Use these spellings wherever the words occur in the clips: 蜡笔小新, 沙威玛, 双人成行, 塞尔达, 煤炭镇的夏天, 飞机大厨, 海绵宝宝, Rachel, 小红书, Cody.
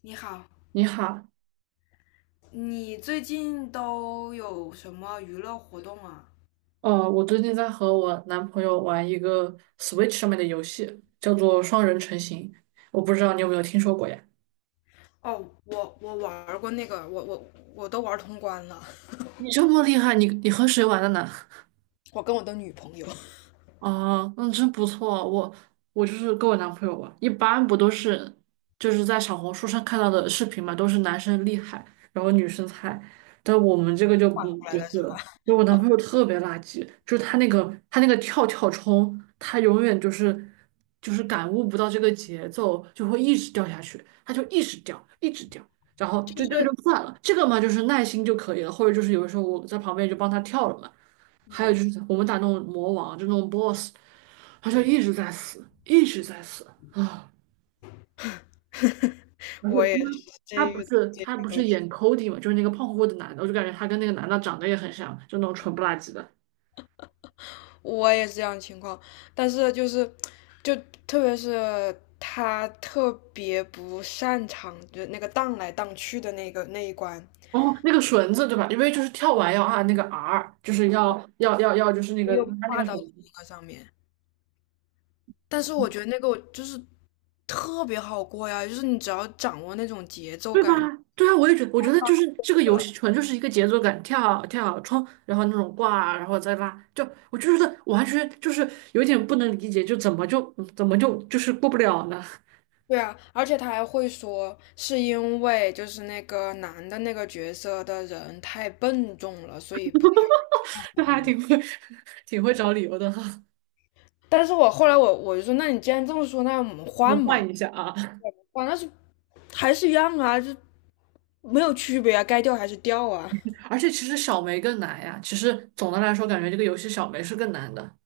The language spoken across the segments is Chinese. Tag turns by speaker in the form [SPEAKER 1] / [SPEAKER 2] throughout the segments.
[SPEAKER 1] 你好，
[SPEAKER 2] 你好，
[SPEAKER 1] 你最近都有什么娱乐活动啊？
[SPEAKER 2] 我最近在和我男朋友玩一个 Switch 上面的游戏，叫做双人成行。我不知道你有没有听说过呀？
[SPEAKER 1] 哦，我玩过那个，我都玩通关了。
[SPEAKER 2] 你这么厉害，你和谁玩的呢？
[SPEAKER 1] 我跟我的女朋友 后
[SPEAKER 2] 啊，那真不错。我就是跟我男朋友玩，一般不都是就是在小红书上看到的视频嘛，都是男生厉害，然后女生菜。但我们这个就不
[SPEAKER 1] 来
[SPEAKER 2] 不是
[SPEAKER 1] 的是吧？
[SPEAKER 2] 了，因为我男朋友特别垃圾，就是他那个跳跳冲，他永远就是就是感悟不到这个节奏，就会一直掉下去，他就一直掉，一直掉。然后
[SPEAKER 1] 就
[SPEAKER 2] 这就
[SPEAKER 1] 是
[SPEAKER 2] 算了，这个嘛就是耐心就可以了，或者就是有的时候我在旁边就帮他跳了嘛。还有就
[SPEAKER 1] 嗯
[SPEAKER 2] 是我们打那种魔王，就那种 BOSS,他就
[SPEAKER 1] 嗯，
[SPEAKER 2] 一直在死，一直在死啊！而
[SPEAKER 1] 我
[SPEAKER 2] 且
[SPEAKER 1] 也
[SPEAKER 2] 因为
[SPEAKER 1] 是
[SPEAKER 2] 他
[SPEAKER 1] 这
[SPEAKER 2] 不
[SPEAKER 1] 遇
[SPEAKER 2] 是
[SPEAKER 1] 这样
[SPEAKER 2] 他不
[SPEAKER 1] 的
[SPEAKER 2] 是
[SPEAKER 1] 情
[SPEAKER 2] 演 Cody 嘛，就是那个胖乎乎的男的，我就感觉他跟那个男的长得也很像，就那种蠢不拉几的。
[SPEAKER 1] 况我也是这样的情况，但是就是就特别是他特别不擅长，就那个荡来荡去的那个那一关，
[SPEAKER 2] 哦，那个绳子对吧？因为就是跳完要按那个 R,就是要，就是那个
[SPEAKER 1] 又
[SPEAKER 2] 他那
[SPEAKER 1] 挂
[SPEAKER 2] 个
[SPEAKER 1] 到
[SPEAKER 2] 绳子。
[SPEAKER 1] 那个上面。但是我觉得那个就是特别好过呀，就是你只要掌握那种节奏
[SPEAKER 2] 对吧？
[SPEAKER 1] 感就
[SPEAKER 2] 对啊，我也觉得，我觉得就是这个
[SPEAKER 1] 好
[SPEAKER 2] 游
[SPEAKER 1] 了。
[SPEAKER 2] 戏纯就是一个节奏感，跳跳冲，然后那种挂，然后再拉，就我就觉得完全就是有点不能理解，就怎么就怎么就就是过不了呢？
[SPEAKER 1] 对啊，而且他还会说是因为就是那个男的那个角色的人太笨重了，所以不太。
[SPEAKER 2] 就还挺会 挺会找理由的哈。
[SPEAKER 1] 但是我后来我就说，那你既然这么说，那我们
[SPEAKER 2] 我
[SPEAKER 1] 换
[SPEAKER 2] 们
[SPEAKER 1] 嘛？
[SPEAKER 2] 换一下啊，
[SPEAKER 1] 换那是还是一样啊，就没有区别啊，该掉还是掉啊。
[SPEAKER 2] 而且其实小梅更难呀。其实总的来说，感觉这个游戏小梅是更难的。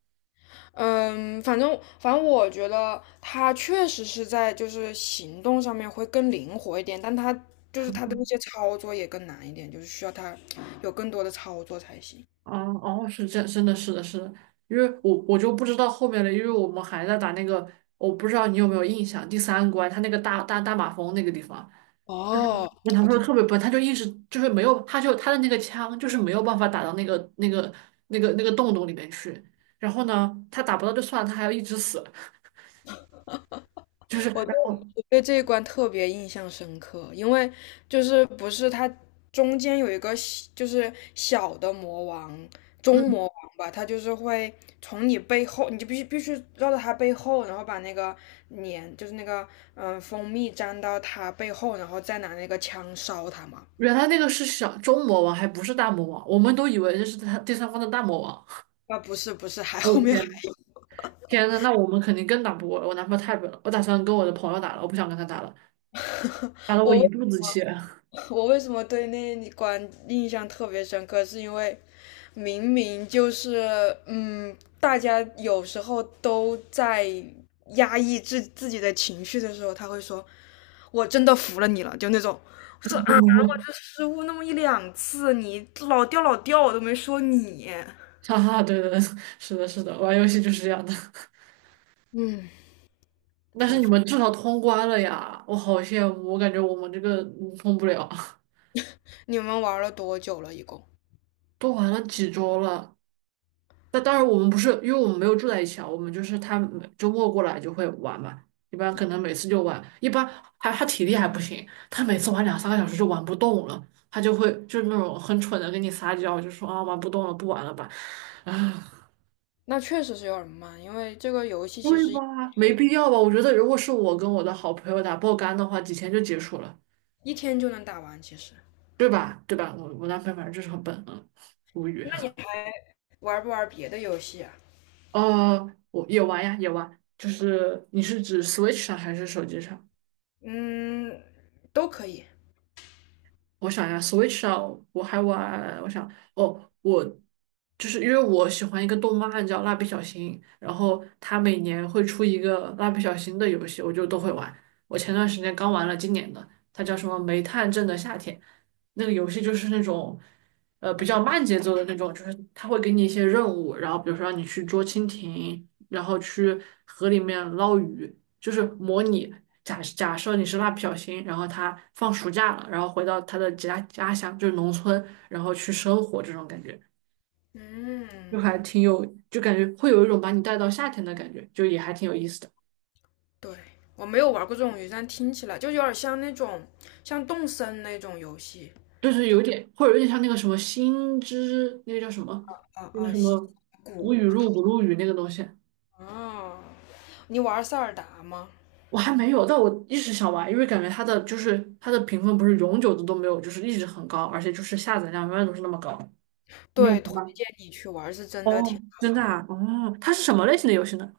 [SPEAKER 1] 嗯，反正我觉得他确实是在就是行动上面会更灵活一点，但他就是他的那些操作也更难一点，就是需要他有更多的操作才行。
[SPEAKER 2] 哦哦，是这真的是的是的，因为我就不知道后面了，因为我们还在打那个，我不知道你有没有印象，第三关它那个大马蜂那个地方。
[SPEAKER 1] 哦，
[SPEAKER 2] 男
[SPEAKER 1] 我
[SPEAKER 2] 朋友
[SPEAKER 1] 知
[SPEAKER 2] 特别笨，他就一直就是没有，他就他的那个枪就是没有办法打到那个洞洞里面去。然后呢，他打不到就算了，他还要一直死，就是
[SPEAKER 1] 我对
[SPEAKER 2] 然后
[SPEAKER 1] 我对这一关特别印象深刻，因为就是不是它中间有一个小就是小的魔王，中
[SPEAKER 2] 嗯，
[SPEAKER 1] 魔王吧。他就是会从你背后，你就必须绕到他背后，然后把那个粘就是那个嗯蜂蜜粘到他背后，然后再拿那个枪烧他嘛。
[SPEAKER 2] 原来那个是小中魔王，还不是大魔王，我们都以为这是他第三方的大魔王。
[SPEAKER 1] 啊，不是不是，还
[SPEAKER 2] 哦
[SPEAKER 1] 后面还。
[SPEAKER 2] 天，天呐，那我们肯定更打不过了，我男朋友太笨了，我打算跟我的朋友打了，我不想跟他打了，打得我
[SPEAKER 1] 我
[SPEAKER 2] 一
[SPEAKER 1] 为
[SPEAKER 2] 肚子气。
[SPEAKER 1] 我为什么对那关印象特别深刻？是因为明明就是，嗯，大家有时候都在压抑自己的情绪的时候，他会说：“我真的服了你了。”就那种。我说啊，我就失误那么一两次，你老掉老掉，我都没说你。
[SPEAKER 2] 哈哈，对对对，是的，是的，玩游戏就是这样的。
[SPEAKER 1] 嗯，
[SPEAKER 2] 但是
[SPEAKER 1] 平
[SPEAKER 2] 你
[SPEAKER 1] 复。
[SPEAKER 2] 们至少通关了呀，我好羡慕，我感觉我们这个通不了，
[SPEAKER 1] 你们玩了多久了？一共？
[SPEAKER 2] 都玩了几周了。但当然我们不是，因为我们没有住在一起啊，我们就是他每周末过来就会玩嘛，一般可能每次就玩，一般还他体力还不行，他每次玩两三个小时就玩不动了，他就会就是那种很蠢的跟你撒娇，就说啊玩不动了，不玩了吧，啊。
[SPEAKER 1] 那确实是有点慢，因为这个游戏其
[SPEAKER 2] 对
[SPEAKER 1] 实
[SPEAKER 2] 吧？没必要吧？我觉得如果是我跟我的好朋友打爆肝的话，几天就结束了。
[SPEAKER 1] 一天就能打完，其实。
[SPEAKER 2] 对吧？对吧？我男朋友反正就是很笨，嗯，无语。
[SPEAKER 1] 那你玩不玩别的游戏啊？
[SPEAKER 2] 我也玩呀，也玩，就是你是指 Switch 上还是手机上？
[SPEAKER 1] 嗯，都可以。
[SPEAKER 2] 我想一下，Switch 上我还玩，我想哦，我就是因为我喜欢一个动漫叫《蜡笔小新》，然后它每年会出一个蜡笔小新的游戏，我就都会玩。我前段时间刚玩了今年的，它叫什么《煤炭镇的夏天》，那个游戏就是那种比较慢节奏的那种，就是它会给你一些任务，然后比如说让你去捉蜻蜓，然后去河里面捞鱼。就是模拟假设你是蜡笔小新，然后他放暑假了，然后回到他的家乡，就是农村，然后去生活这种感觉，就
[SPEAKER 1] 嗯，
[SPEAKER 2] 还挺有，就感觉会有一种把你带到夏天的感觉，就也还挺有意思的，
[SPEAKER 1] 对，我没有玩过这种游戏，但听起来就有点像那种像动森那种游戏。
[SPEAKER 2] 就是
[SPEAKER 1] 就
[SPEAKER 2] 有点或者有点像那个什么星之那个叫什么，
[SPEAKER 1] 啊
[SPEAKER 2] 那个
[SPEAKER 1] 啊
[SPEAKER 2] 什
[SPEAKER 1] 西
[SPEAKER 2] 么古雨露古露雨那个东西。
[SPEAKER 1] 啊。你玩塞尔达吗？
[SPEAKER 2] 我还没有，但我一直想玩，因为感觉它的就是它的评分不是永久的都没有，就是一直很高，而且就是下载量永远都是那么高。你有
[SPEAKER 1] 对，推
[SPEAKER 2] 玩吗？
[SPEAKER 1] 荐你去玩，是真的
[SPEAKER 2] 哦，
[SPEAKER 1] 挺好
[SPEAKER 2] 真的
[SPEAKER 1] 玩。
[SPEAKER 2] 啊，哦，它是什么类型的游戏呢？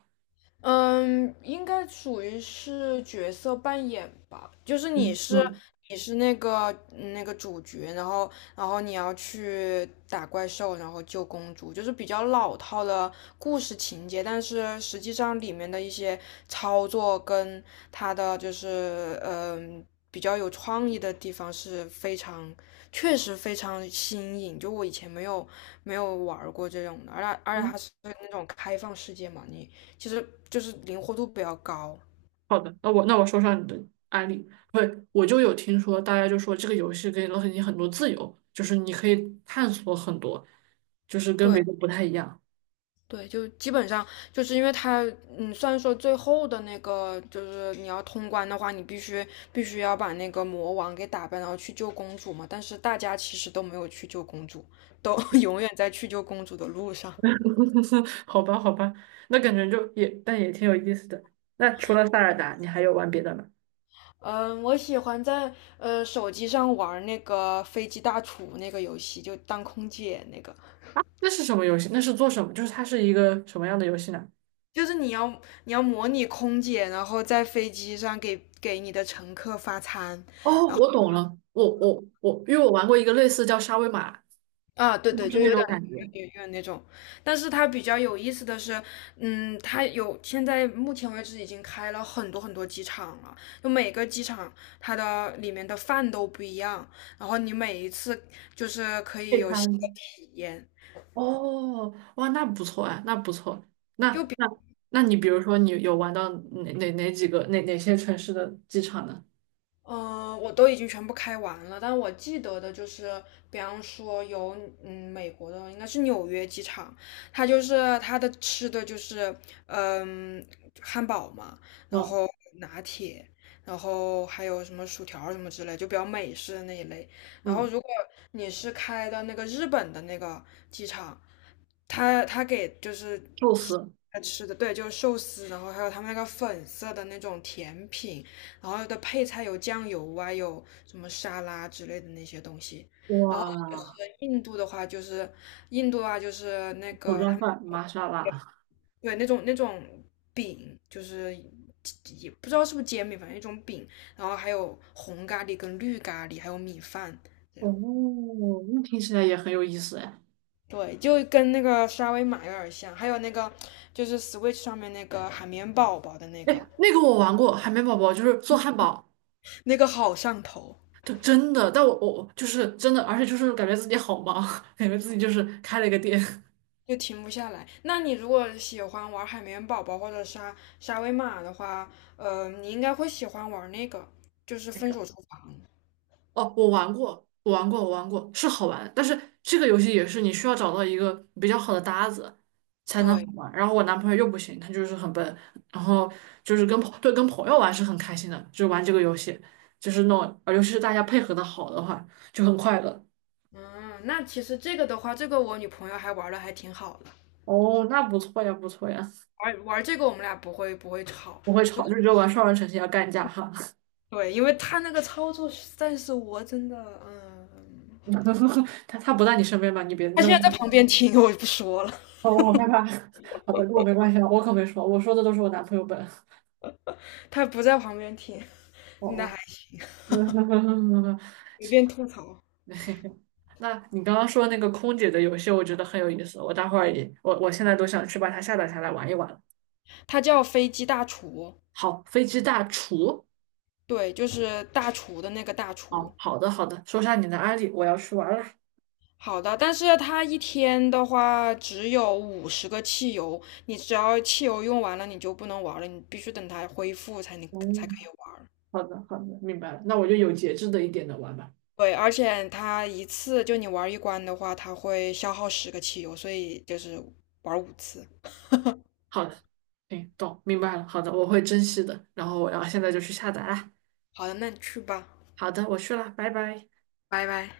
[SPEAKER 1] 嗯，应该属于是角色扮演吧，就是
[SPEAKER 2] 嗯嗯
[SPEAKER 1] 你是那个嗯那个主角，然后你要去打怪兽，然后救公主，就是比较老套的故事情节。但是实际上里面的一些操作跟它的就是嗯比较有创意的地方是非常确实非常新颖。就我以前没有玩儿过这种的，而且
[SPEAKER 2] 嗯，
[SPEAKER 1] 它是那种开放世界嘛，你。其实就是灵活度比较高。
[SPEAKER 2] 好的，那我说上你的案例，对，我就有听说，大家就说这个游戏给了你很多自由，就是你可以探索很多，就是跟别
[SPEAKER 1] 对
[SPEAKER 2] 的不太一样。
[SPEAKER 1] 对，就基本上就是因为它，嗯，虽然说最后的那个就是你要通关的话，你必须要把那个魔王给打败，然后去救公主嘛。但是大家其实都没有去救公主，都 永远在去救公主的路上。
[SPEAKER 2] 好吧，好吧，那感觉就也但也挺有意思的。那除了塞尔达，你还有玩别的吗？
[SPEAKER 1] 嗯，我喜欢在手机上玩那个飞机大厨那个游戏，就当空姐那个，
[SPEAKER 2] 那是什么游戏？那是做什么？就是它是一个什么样的游戏呢？
[SPEAKER 1] 就是你要模拟空姐，然后在飞机上给你的乘客发餐，
[SPEAKER 2] 哦，
[SPEAKER 1] 然后。
[SPEAKER 2] 我懂了，我，因为我玩过一个类似叫沙威玛，
[SPEAKER 1] 啊，对
[SPEAKER 2] 就
[SPEAKER 1] 对，
[SPEAKER 2] 是
[SPEAKER 1] 就
[SPEAKER 2] 那种感觉。
[SPEAKER 1] 有点那种。但是它比较有意思的是，嗯，它有现在目前为止已经开了很多很多机场了，就每个机场它的里面的饭都不一样。然后你每一次就是可以
[SPEAKER 2] 配
[SPEAKER 1] 有新的
[SPEAKER 2] 餐。
[SPEAKER 1] 体验。
[SPEAKER 2] 哦，哇，那不错哎，那不错。
[SPEAKER 1] 就
[SPEAKER 2] 那
[SPEAKER 1] 比。
[SPEAKER 2] 那那你比如说，你有玩到哪几个哪些城市的机场呢？
[SPEAKER 1] 嗯、我都已经全部开完了，但我记得的就是，比方说有嗯美国的应该是纽约机场，它就是它的吃的就是嗯汉堡嘛，然
[SPEAKER 2] 哦，
[SPEAKER 1] 后拿铁，然后还有什么薯条什么之类，就比较美式的那一类。然后
[SPEAKER 2] 嗯，
[SPEAKER 1] 如果你是开的那个日本的那个机场，他给就是
[SPEAKER 2] 寿
[SPEAKER 1] 吃
[SPEAKER 2] 司，
[SPEAKER 1] 吃的，对，就是寿司，然后还有他们那个粉色的那种甜品，然后的配菜有酱油啊，有什么沙拉之类的那些东西。然后就是
[SPEAKER 2] 哇，
[SPEAKER 1] 印度的话，就是印度啊，就是那
[SPEAKER 2] 手
[SPEAKER 1] 个
[SPEAKER 2] 抓
[SPEAKER 1] 他们
[SPEAKER 2] 饭，玛莎拉，
[SPEAKER 1] 对那种饼，就是也不知道是不是煎饼，反正一种饼。然后还有红咖喱跟绿咖喱，还有米饭。这样
[SPEAKER 2] 哦，那听起来也很有意思哎。
[SPEAKER 1] 对，就跟那个沙威玛有点像，还有那个就是 Switch 上面那个海绵宝宝的那个，
[SPEAKER 2] 哎，那个我玩过，海绵宝宝就是做汉堡，
[SPEAKER 1] 那个好上头。
[SPEAKER 2] 就真的，但我就是真的，而且就是感觉自己好忙，感觉自己就是开了一个店。
[SPEAKER 1] 就停不下来。那你如果喜欢玩海绵宝宝或者沙威玛的话，呃，你应该会喜欢玩那个，就是
[SPEAKER 2] 那
[SPEAKER 1] 分
[SPEAKER 2] 个。
[SPEAKER 1] 手厨房。
[SPEAKER 2] 哦，我玩过，是好玩，但是这个游戏也是你需要找到一个比较好的搭子才能
[SPEAKER 1] 对，
[SPEAKER 2] 好玩。然后我男朋友又不行，他就是很笨，然后就是跟朋友玩是很开心的，就是玩这个游戏，就是那种，尤其是大家配合的好的话，就很快乐。
[SPEAKER 1] 嗯，那其实这个的话，这个我女朋友还玩的还挺好的。
[SPEAKER 2] 哦，那不错呀，不错呀。
[SPEAKER 1] 玩玩这个我们俩不会吵。
[SPEAKER 2] 不会吵，就只有玩双人成行要干架哈。
[SPEAKER 1] 对，因为他那个操作实在是我真的，嗯，
[SPEAKER 2] 他不在你身边吧？你别
[SPEAKER 1] 他
[SPEAKER 2] 那么
[SPEAKER 1] 现在
[SPEAKER 2] 大
[SPEAKER 1] 在旁
[SPEAKER 2] 声
[SPEAKER 1] 边听，我就不说了。
[SPEAKER 2] 哦，我好害怕。好的，跟我没关系了，我可没说，我说的都是我男朋友笨。
[SPEAKER 1] 他不在旁边听，
[SPEAKER 2] 哦
[SPEAKER 1] 那还
[SPEAKER 2] 哦。嗯
[SPEAKER 1] 随
[SPEAKER 2] 行
[SPEAKER 1] 便吐槽。
[SPEAKER 2] 那你刚刚说那个空姐的游戏，我觉得很有意思。我待会儿也，我现在都想去把它下载下来玩一玩。
[SPEAKER 1] 他叫飞机大厨，
[SPEAKER 2] 好，飞机大厨。
[SPEAKER 1] 对，就是大厨的那个大
[SPEAKER 2] 哦，
[SPEAKER 1] 厨。
[SPEAKER 2] 好的好的，说下你的案例，我要去玩了。
[SPEAKER 1] 好的，但是它一天的话只有50个汽油，你只要汽油用完了，你就不能玩了，你必须等它恢复才可以
[SPEAKER 2] 嗯，
[SPEAKER 1] 玩。
[SPEAKER 2] 好的好的，明白了。那我就有节制的一点的玩吧。
[SPEAKER 1] 对，而且它一次就你玩一关的话，它会消耗十个汽油，所以就是玩5次。
[SPEAKER 2] 好的，行，懂，明白了。好的，我会珍惜的。然后我要现在就去下载啦。
[SPEAKER 1] 好的，那你去吧，
[SPEAKER 2] 好的，我去了，拜拜。
[SPEAKER 1] 拜拜。